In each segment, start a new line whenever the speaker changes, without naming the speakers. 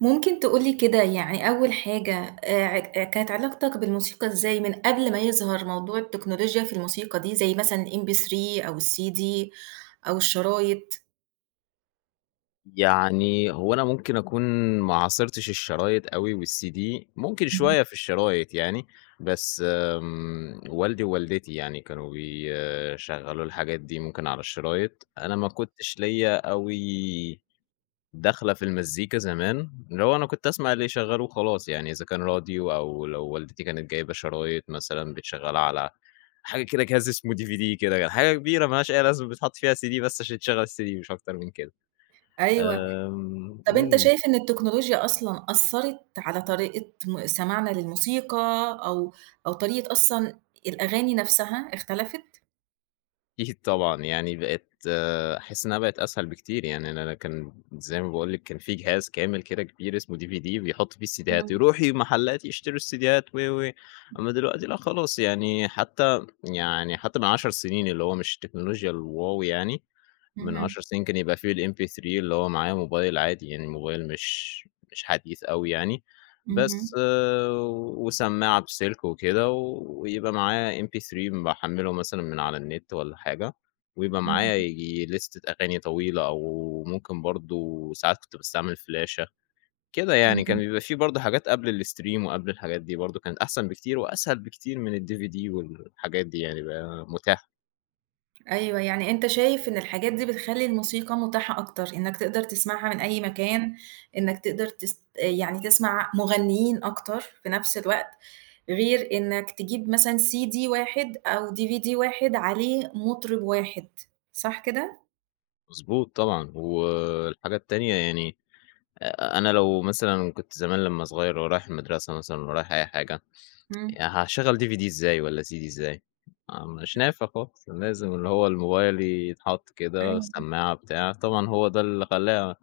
ممكن تقول لي كده، يعني أول حاجة ع كانت علاقتك بالموسيقى إزاي من قبل ما يظهر موضوع التكنولوجيا في الموسيقى دي، زي مثلًا الMP3 أو الCD أو الشرايط؟
يعني هو أنا ممكن أكون ما عاصرتش الشرايط أوي والCD، ممكن
اهم.
شوية في الشرايط يعني. بس والدي ووالدتي يعني كانوا بيشغّلوا الحاجات دي ممكن على الشرايط، أنا ما كنتش ليّا أوي دَخلة في المزيكا زمان، اللي هو أنا كنت أسمع اللي يشغّلوه وخلاص يعني، إذا كان راديو أو لو والدتي كانت جايبة شرايط مثلًا بتشغّلها على حاجة كده جهاز اسمه DVD كده، حاجة كبيرة ما لهاش أي لازمة بيتحط فيها CD بس عشان تشغّل الCD مش أكتر من كده.
أيوه،
آمم،
طب أنت
إمم،
شايف إن التكنولوجيا أصلًا أثّرت على طريقة سماعنا للموسيقى أو أو طريقة أصلًا الأغاني نفسها اختلفت؟
أكيد طبعًا، يعني بقت آه، أحس إنها بقت أسهل بكتير. يعني أنا كان زي ما باقول لِك كان في جهاز كامل كده كبير اسمه DVD بيحط فيه السيديهات،
إمم،
يروحوا محلات يشتروا السيديهات و، أمّا دلوقتي لأ خلاص. يعني حتى من 10 سنين اللي هو مش التكنولوجيا الواو يعني، من
اهم،
10 سنين كان يبقى في الMP3 اللي هو معايا موبايل عادي، يعني موبايل مش حديث أوي يعني. بس
اهم،
آه، وسماعة بسلك وكده ويبقى معايا MP3 باحمّله مثلًا من على النت والّا حاجة، ويبقى معايا
اهم،
ييجي ليستة أغاني طويلة أو ممكن برضه ساعات كنت باستعمل فلاشة. كده يعني كان
اهم.
بيبقى في برضه حاجات قبل الstream وقبل الحاجات دي برضه كانت أحسن بكتير وأسهل بكتير من الDVD والحاجات دي، يعني بقى متاح.
أيوه، يعني أنت شايف إن الحاجات دي بتخلّي الموسيقى متاحة أكتر، إنك تقدر تسمعها من أي مكان، إنك تقدر يعني تسمع مغنيين أكتر في نفس الوقت، غير إنك تجيب مثلًا CD واحد أو DVD واحد عليه مطرب واحد، صح كده؟
مضبوط طبعًا، والحاجة التانية يعني أنا لو مثلًا كنت زمان لمّا صغير ورايح المدرسة مثلًا ورايح أي حاجة،
إمم،
هاشغّل DVD إزاي والّا CD إزاي؟ آه، مش نافع خالص، لازم اللي هو الموبايل يتحط كده،
أيوه
السماعة بتاع، طبعًا هو ده اللي خلّاها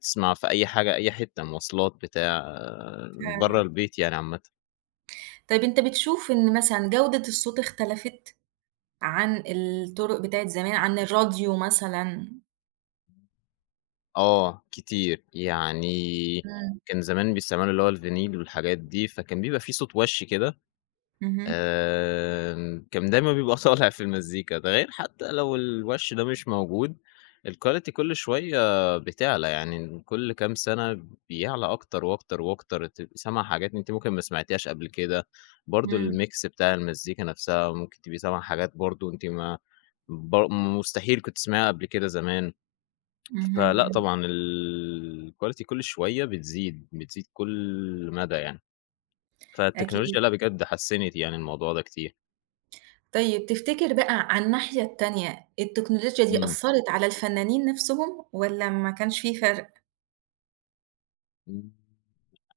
تسمع في أي حاجة، أي حتة، مواصلات بتاع، آه،
فعلًا.
برّه البيت يعني عامةً.
طيب أنت بتشوف إن مثلًا جودة الصوت اختلفت عن الطرق بتاعة زمان، عن الراديو مثلًا؟
آه، كتير، يعني
إمم،
كان زمان بيستعملوا اللي هو الفينيل والحاجات دي، فكان بيبقى في صوت وَش كده.
اهم،
كان دايمًا بيبقى طالع في المزيكا، ده غير حتى لو الوَش ده مش موجود. الquality كل شوية بتعلى، يعني كل كام سَنة بيعلى أكتر وأكتر وأكتر، تبقي سامعة حاجات أنتِ ممكن ما سمعتيهاش قبل كده، برضه
إمم،
الmix بتاع المزيكا نفسها، ممكن تبقي سامعة حاجات برضه أنتِ ما مستحيل كنتِ تسمعيها قبل كده زمان.
اهم،
فلأ
إمم،
طبعًا الquality كل شوية بتزيد، بتزيد كل مدى يعني،
أكيد.
فالتكنولوجيا لأ بجد حسِّنت يعني الموضوع ده كتير.
طيب تفتكر بقى على الناحية التانية، التكنولوجيا دي
إمم.
أثّرت على الفنانين نَفْسهم والّا ما كانش في فرق؟
إمم،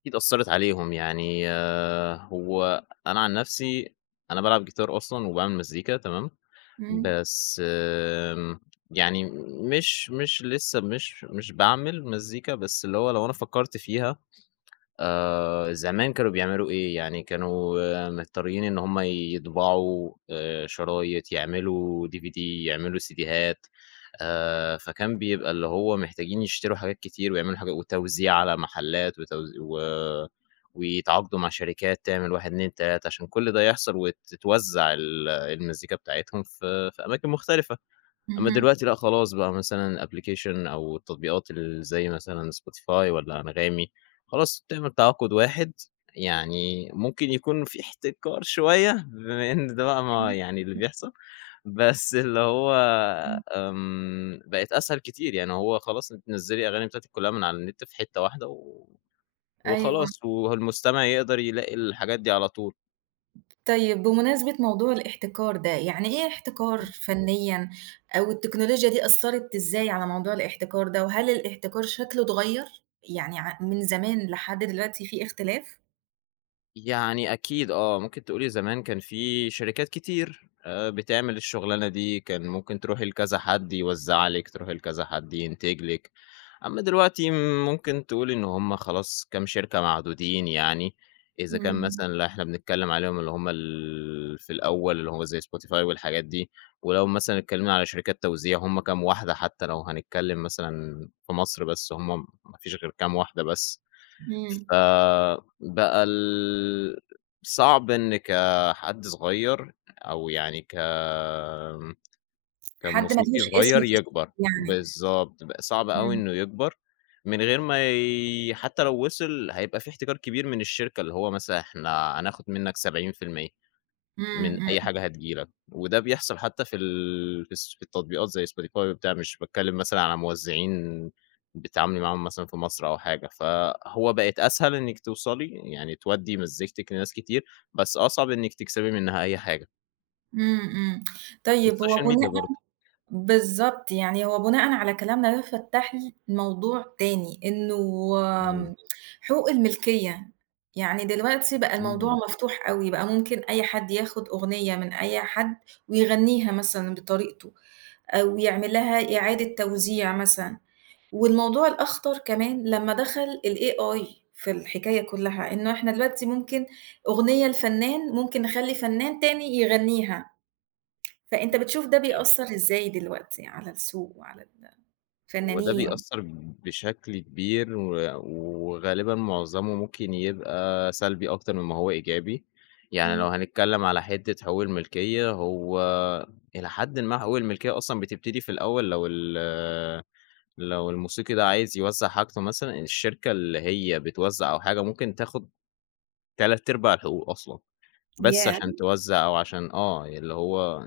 أكيد أثّرت عليهم، يعني آه، هو أنا عن نفسي أنا بالعب جيتار أصلًا وباعمل مزيكا تمام.
إمم،
بس يعني مش لسه مش باعمل مزيكا، بس اللي هو لو أنا فكّرت فيها زمان كانوا بيعملوا إيه، يعني كانوا آه، مضطرين إن هم يطبعوا شرايط، يعملوا DVD، يعملوا سيديهات. فكان بيبقى اللي هو محتاجين يشتروا حاجات كتير ويعملوا حاجة وتوزيع على محلات وتوز و ويتعاقدوا مع شركات تعمل 1، 2، 3 عشان كل ده يحصل وتتوزع المزيكا بتاعتهم في أماكن مختلفة. أمّا
اهم،
دلوقتي لأ، خلاص بقى مثلًا application أو التطبيقات زي مثلًا spotify والّا أنغامي، خلاص بتعمل تعاقد واحد، يعني ممكن يكون في احتكار شوية بما إن ده بقى ما
إمم،
يعني اللي بيحصل. بس اللي هو
إمم،
بقت أسهل كتير، يعني هو خلاص أنتِ نزّلي الأغاني بتاعتِك كلها من على النت في حتة واحدة
أيوه.
وخلاص، والمستمع يقدر يلاقي الحاجات دي على طول.
طيب بمناسبة موضوع الاحتكار ده، يعني إيه احتكار
إمم.
فنيًا، أو التكنولوجيا دي أثّرت إزاي على موضوع الاحتكار ده، وهل الاحتكار شكله اتغيّر؟ يعني من زمان لحد دلوقتي في اختلاف؟
يعني أكيد آه، ممكن تقولي زمان كان في شركات كتير بتعمل الشغلانة دي، كان ممكن تروحي لكذا حد يوزّع لِك، تروحي لكذا حد ينتج لِك. أمّا دلوقتي ممكن تقول إن هم خلاص كام شركة معدودين يعني، إذا كان
إمم،
مثلًا اللي إحنا بنتكلّم عليهم اللي هم في الأول اللي هو زي spotify والحاجات دي، ولو مثلًا اتكلّمنا على شركات توزيع هم كام واحدة حتى لو هنتكلّم مثلًا في مصر بس هم ما فيش غير كام واحدة بس.
إمم.
فبقى صعب إن كحد صغير أو يعني كان
حد ما
موسيقي
لهوش اسم
صغير
في
يكبر.
يعني.
بالضبط، بقى صعب أوي
إمم،
إنه يكبر، من غير ما حتى لو وصل هيبقى في احتكار كبير من الشركة، اللي هو مثلًا إحنا هناخد منك 70% من
إمم،
أي
إمم،
حاجة هتيجي لك، وده بيحصل حتى في ال في الس في التطبيقات زي spotify وبتاع، مش باتكلم مثلًا على موزعين بتتعاملي معاهم مثلًا في مصر أو حاجة. فهو بقت أسهل إنِّك توصلي يعني تودّي مزيكتِك لناس كتير، بس أصعب إنِّك تكسبي منها أي حاجة.
إمم، إمم. طيب هو
والسوشيال
بن
ميديا برضه.
بالضبط، يعني هو بناءً على كلامنا ده فتّح لي موضوع تاني، إنه
إمم،
آمم حقوق الملكية، يعني دلوقتي بقى الموضوع
إمم.
مفتوح أوي، بقى ممكن أي حد ياخد أغنية من أي حد ويغنيها مثلًا بطريقته، أو يعمل لها إعادة توزيع مثلًا، والموضوع الأخطر كمان لمّا دخل الAI في الحكاية كلّها، إنه إحنا دلوقتي ممكن أغنية لفنان ممكن نخلّي فنان تاني يغنيها. فأنت بتشوف ده بيأثّر إزاي دلوقتي على السوق وعلى
هو ده
الفنانين؟
بيأثّر بشكل كبير وغالبًا معظمه ممكن يبقى سلبي أكتر مما هو إيجابي. يعني لو
إمم.
هنتكلّم على حتّة حقوق الملكية، هو إلى حدٍ ما حقوق الملكية أصلًا بتبتدي في الأول لو لو الموسيقي ده عايز يوزّع حاجته مثلًا، الشركة اللي هي بتوزّع أو حاجة ممكن تاخُد 3/4 الحقوق أصلًا، بس
ياه!
عشان توزّع أو عشان آه، اللي هو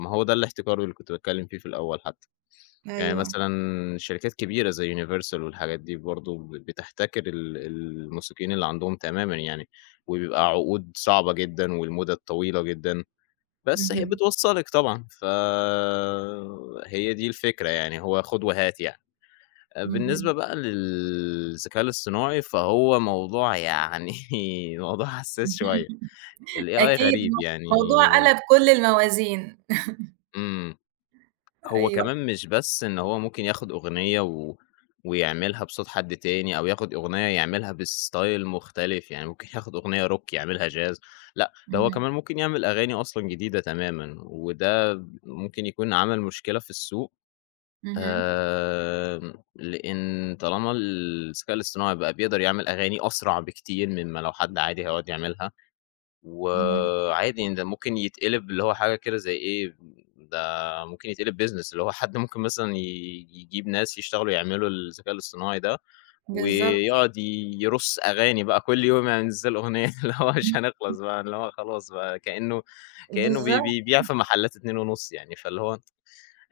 ما هو ده الاحتكار اللي كنت باتكلّم فيه في الأول حتّى. يعني
أيوه.
مثلًا شركات كبيرة زي Universal والحاجات دي برضه بتحتكر الموسيقيين اللي عندهم تمامًا يعني، وبيبقى عقود صعبة جدًا والمُدَد طويلة جدًا، بس هي
اهم،
بتوصّلِك طبعًا، فهي دي الفكرة يعني، هو خُد وهات يعني. آه، بالنسبة
اهم.
بقى للذكاء الاصطناعي فهو موضوع يعني موضوع حساس شوية. الAI
أكيد
غريب يعني.
موضوع قلب كل الموازين.
إمم. هو
أيوه.
كمان مش بس إن هو ممكن ياخد أغنية ويعملها بصوت حد تاني أو ياخد أغنية يعملها بstyle مختلف، يعني ممكن ياخد أغنية rock يعملها jazz. لأ، ده هو
اهم،
كمان ممكن يعمل أغاني أصلًا جديدة تمامًا، وده ممكن يكون عمل مشكلة في السوق.
اهم،
لإن طالما الذكاء الاصطناعي بقى بيقدر يعمل أغاني أسرع بكتير مما لو حد عادي هيقعد يعملها،
اهم.
وعادي إن ده ممكن يتقلب اللي هو حاجة كده زي إيه. ده ممكن يتقلب business اللي هو حد ممكن مثلًا يجيب ناس يشتغلوا يعملوا الذكاء الاصطناعي ده،
بالضبط،
ويقعد يرُص أغاني بقى كل يوم يعني ينزّل أغنية اللي هو مش هنخلص بقى، اللي هو خلاص بقى كإنه
بالضبط،
بيبيع في محلات 2.5 يعني. فاللي هو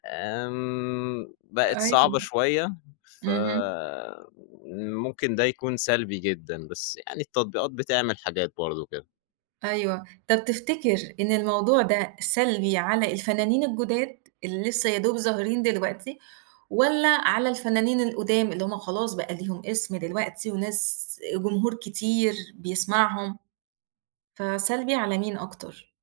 بقت صعبة
أيوه.
شوية.
اهم.
فممكن ده يكون سلبي جدًا، بس يعني التطبيقات بتعمل حاجات برضه كده.
أيوه. طب تفتكر إن الموضوع ده سلبي على الفنانين الجُداد اللي لسه يا دوب ظاهرين دلوقتي، والّا على الفنانين القُدام اللي هُم خلاص بقى ليهم اسم دلوقتي وناس جمهور كتير بيسمعهم، فسلبي على مين أكتر؟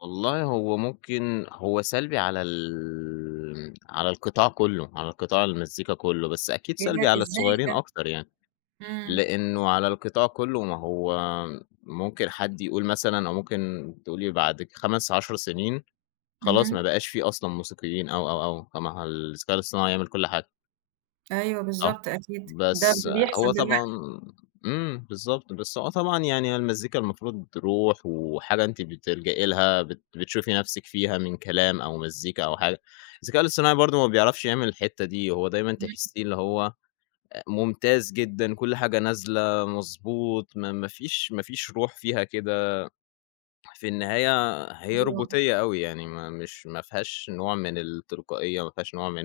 والله هو ممكن هو سلبي على على القطاع كله، على قطاع المزيكا كله، بس أكيد
إيه ده!
سلبي على
إزاي
الصغيّرين
ده!
أكتر يعني،
إمم،
لإنه على القطاع كله ما هو ممكن حد يقول مثلًا أو ممكن تقولي بعد 5، 10 سنين خلاص
اهم.
ما بقاش في أصلًا موسيقيين أو، فما الذكاء الاصطناعي هيعمل كل حاجة.
أيوه
صح،
بالضبط أكيد، ده
بس
بيحصل
هو طبعًا
دلوقتي.
بالضبط، بس هو طبعًا يعني المزيكا المفروض روح وحاجة أنتِ بتلجئي لها، بتشوفي نفسِك فيها من كلام أو مزيكا أو حاجة. الذكاء الاصطناعي برضه ما بيعرفش يعمل الحتّة دي، هو دايمًا
إمم،
تحسّيه اللي هو ممتاز جدًا، كل حاجة نازلة مضبوط، ما فيش روح فيها كده. في النهاية هي
أيوه.
روبوتية أوي، يعني ما فيهاش نوع من التلقائية، ما فيهاش نوع من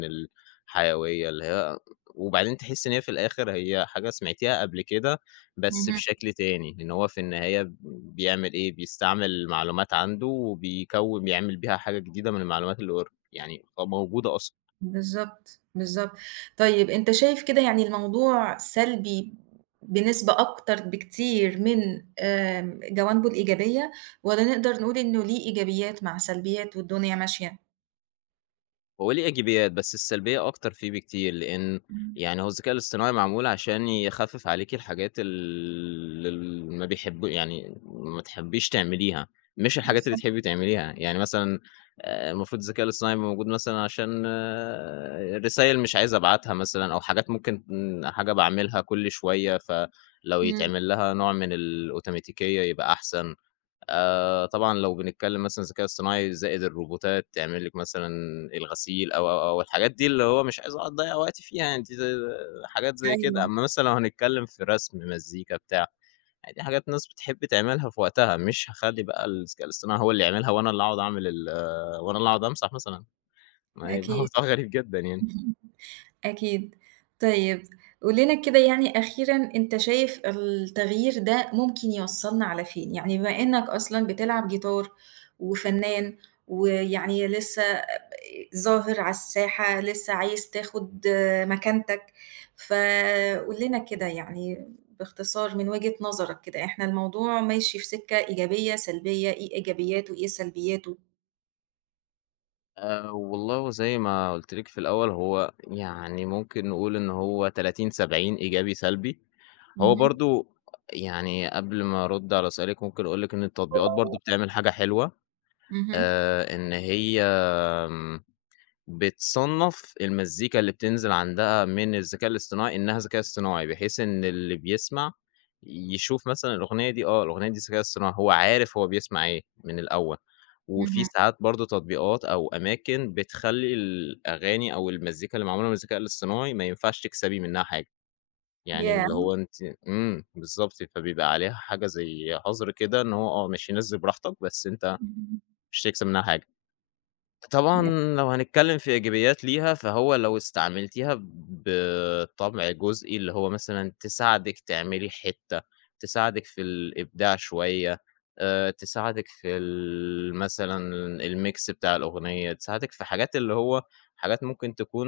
الحيوية اللي هي. وبعدين تحسّي إن هي في الآخر هي حاجة سمعتيها قبل كده بس
اهم.
بشكل تاني، إن هو في النهاية بيعمل إيه، بيستعمل معلومات عنده وبيكوّن بيعمل بيها حاجة جديدة من المعلومات اللي يعني موجودة أصلًا.
بالضبط، بالضبط. طيب أنت شايف كده يعني الموضوع سلبي بنسبة أكتر بكتير من جوانبه الإيجابية، والّا نقدر نقول إنه ليه إيجابيات مع سلبيات والدنيا ماشية؟
هو ليه إيجابيات، بس السلبية أكتر فيه بكتير، لإن
إمم،
يعني هو الذكاء الاصطناعي معمول عشان يخفف عليكِ الحاجات اللي ما بيحب يعني ما تحبيش تعمليها، مش الحاجات اللي
بالضبط.
تحبي تعمليها. يعني مثلًا المفروض الذكاء الاصطناعي يبقى موجود مثلًا عشان رسايل مش عايز أبعتها مثلًا أو حاجات ممكن حاجة باعملها كل شوية، فلو
إمم،
يتعمل لها نوع من الأوتوماتيكية يبقى أحسن. طبعًا لو بنتكلّم مثلًا الذكاء الصناعي زائد الروبوتات تعمل لِك مثلًا الغسيل أو، أو، أو، الحاجات دي اللي هو مش عايز أقعد أضيّع وقتي فيها يعني دي حاجات زي كده.
أيوه،
أمّا مثلًا لو هنتكلّم في رسم، مزيكا، بتاع، يعني دي حاجات الناس بتحب تعملها في وقتها، مش هاخلّي بقى الذكاء الاصطناعي هو اللي يعملها وأنا اللي أقعد أعمل وأنا اللي أقعد أمسح مثلًا، ما هي الموضوع
أكيد،
غريب جدًا يعني.
أكيد. طيب قُل لنا كده، يعني أخيرًا أنت شايف التغيير ده ممكن يوصّلنا على فين؟ يعني بما إنك أصلًا بتلعب جيتار وفنان ويعني لسه ظاهر على الساحة، لسه عايز تاخد مكانتك، فقُل لنا كده يعني باختصار من وجهة نظرك كده، إحنا الموضوع ماشي في سكة إيجابية، سلبية، إيه إيجابياته وإيه سلبياته؟
والله هو زي ما قُلت لِك في الأول، هو يعني ممكن نقول إن هو 30 70 إيجابي سلبي. هو
اهم،
برضه يعني قبل ما أرُد على سؤالِك ممكن أقول لِك إن التطبيقات برضه بتعمل حاجة حلوة،
اهم،
إن هي آمم بتصنّف المزيكا اللي بتنزل عندها من الذكاء الاصطناعي إنها ذكاء اصطناعي، بحيث إن اللي بيسمع يشوف مثلًا الأغنية دي آه، الأغنية دي ذكاء اصطناعي، هو عارف هو بيسمع إيه من الأول. وفي
اهم،
ساعات برضه تطبيقات أو أماكن بتخلّي الأغاني أو المزيكا اللي معمولة من الذكاء الاصطناعي ما ينفعش تكسبي منها حاجة، يعني اللي
ياه!
هو أنتِ بالضبط، فبيبقى عليها حاجة زي حظر كده، إن هو آه، ماشي نزِّل براحتك بس أنت
اهم،
مش هتكسب منها حاجة.
ياه!
طبعًا لو هنتكلم في إيجابيات ليها، فهو لو استعملتيها بطبع جزئي، اللي هو مثلًا تساعدِك تعملي حتّة، تساعدِك في الإبداع شوية، تساعدِك في مثلًا الmix بتاع الأغنية، تساعدِك في حاجات اللي هو حاجات ممكن تكون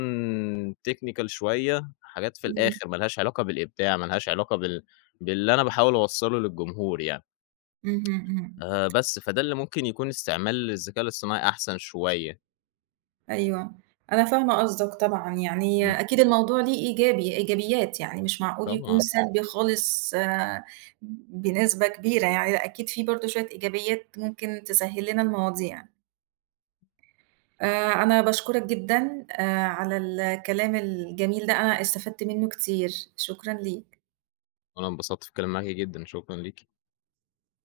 technical شوية، حاجات في
إمم،
الآخر ما لهاش علاقة بالإبداع، ما لهاش علاقة باللي أنا باحاول أوصّله للجمهور يعني.
اهم، اهم.
بس، فده اللي ممكن يكون استعمال الذكاء الاصطناعي أحسن شوية.
أيوه، أنا فاهمة قصدك طبعًا، يعني أكيد الموضوع ليه إيجابي إيجابيات، يعني مش معقول يكون
طبعًا،
طبعًا سلبي خالص بنسبة كبيرة يعني، لأ أكيد في برضه شوية إيجابيات ممكن تسهّل لنا المواضيع. أنا باشكرك جدًا على الكلام الجميل ده، أنا استفدت منّه كتير، شكرًا ليك.
وأنا انبسطت في الكلام معاكِ جدًا، شكرًا ليكِ.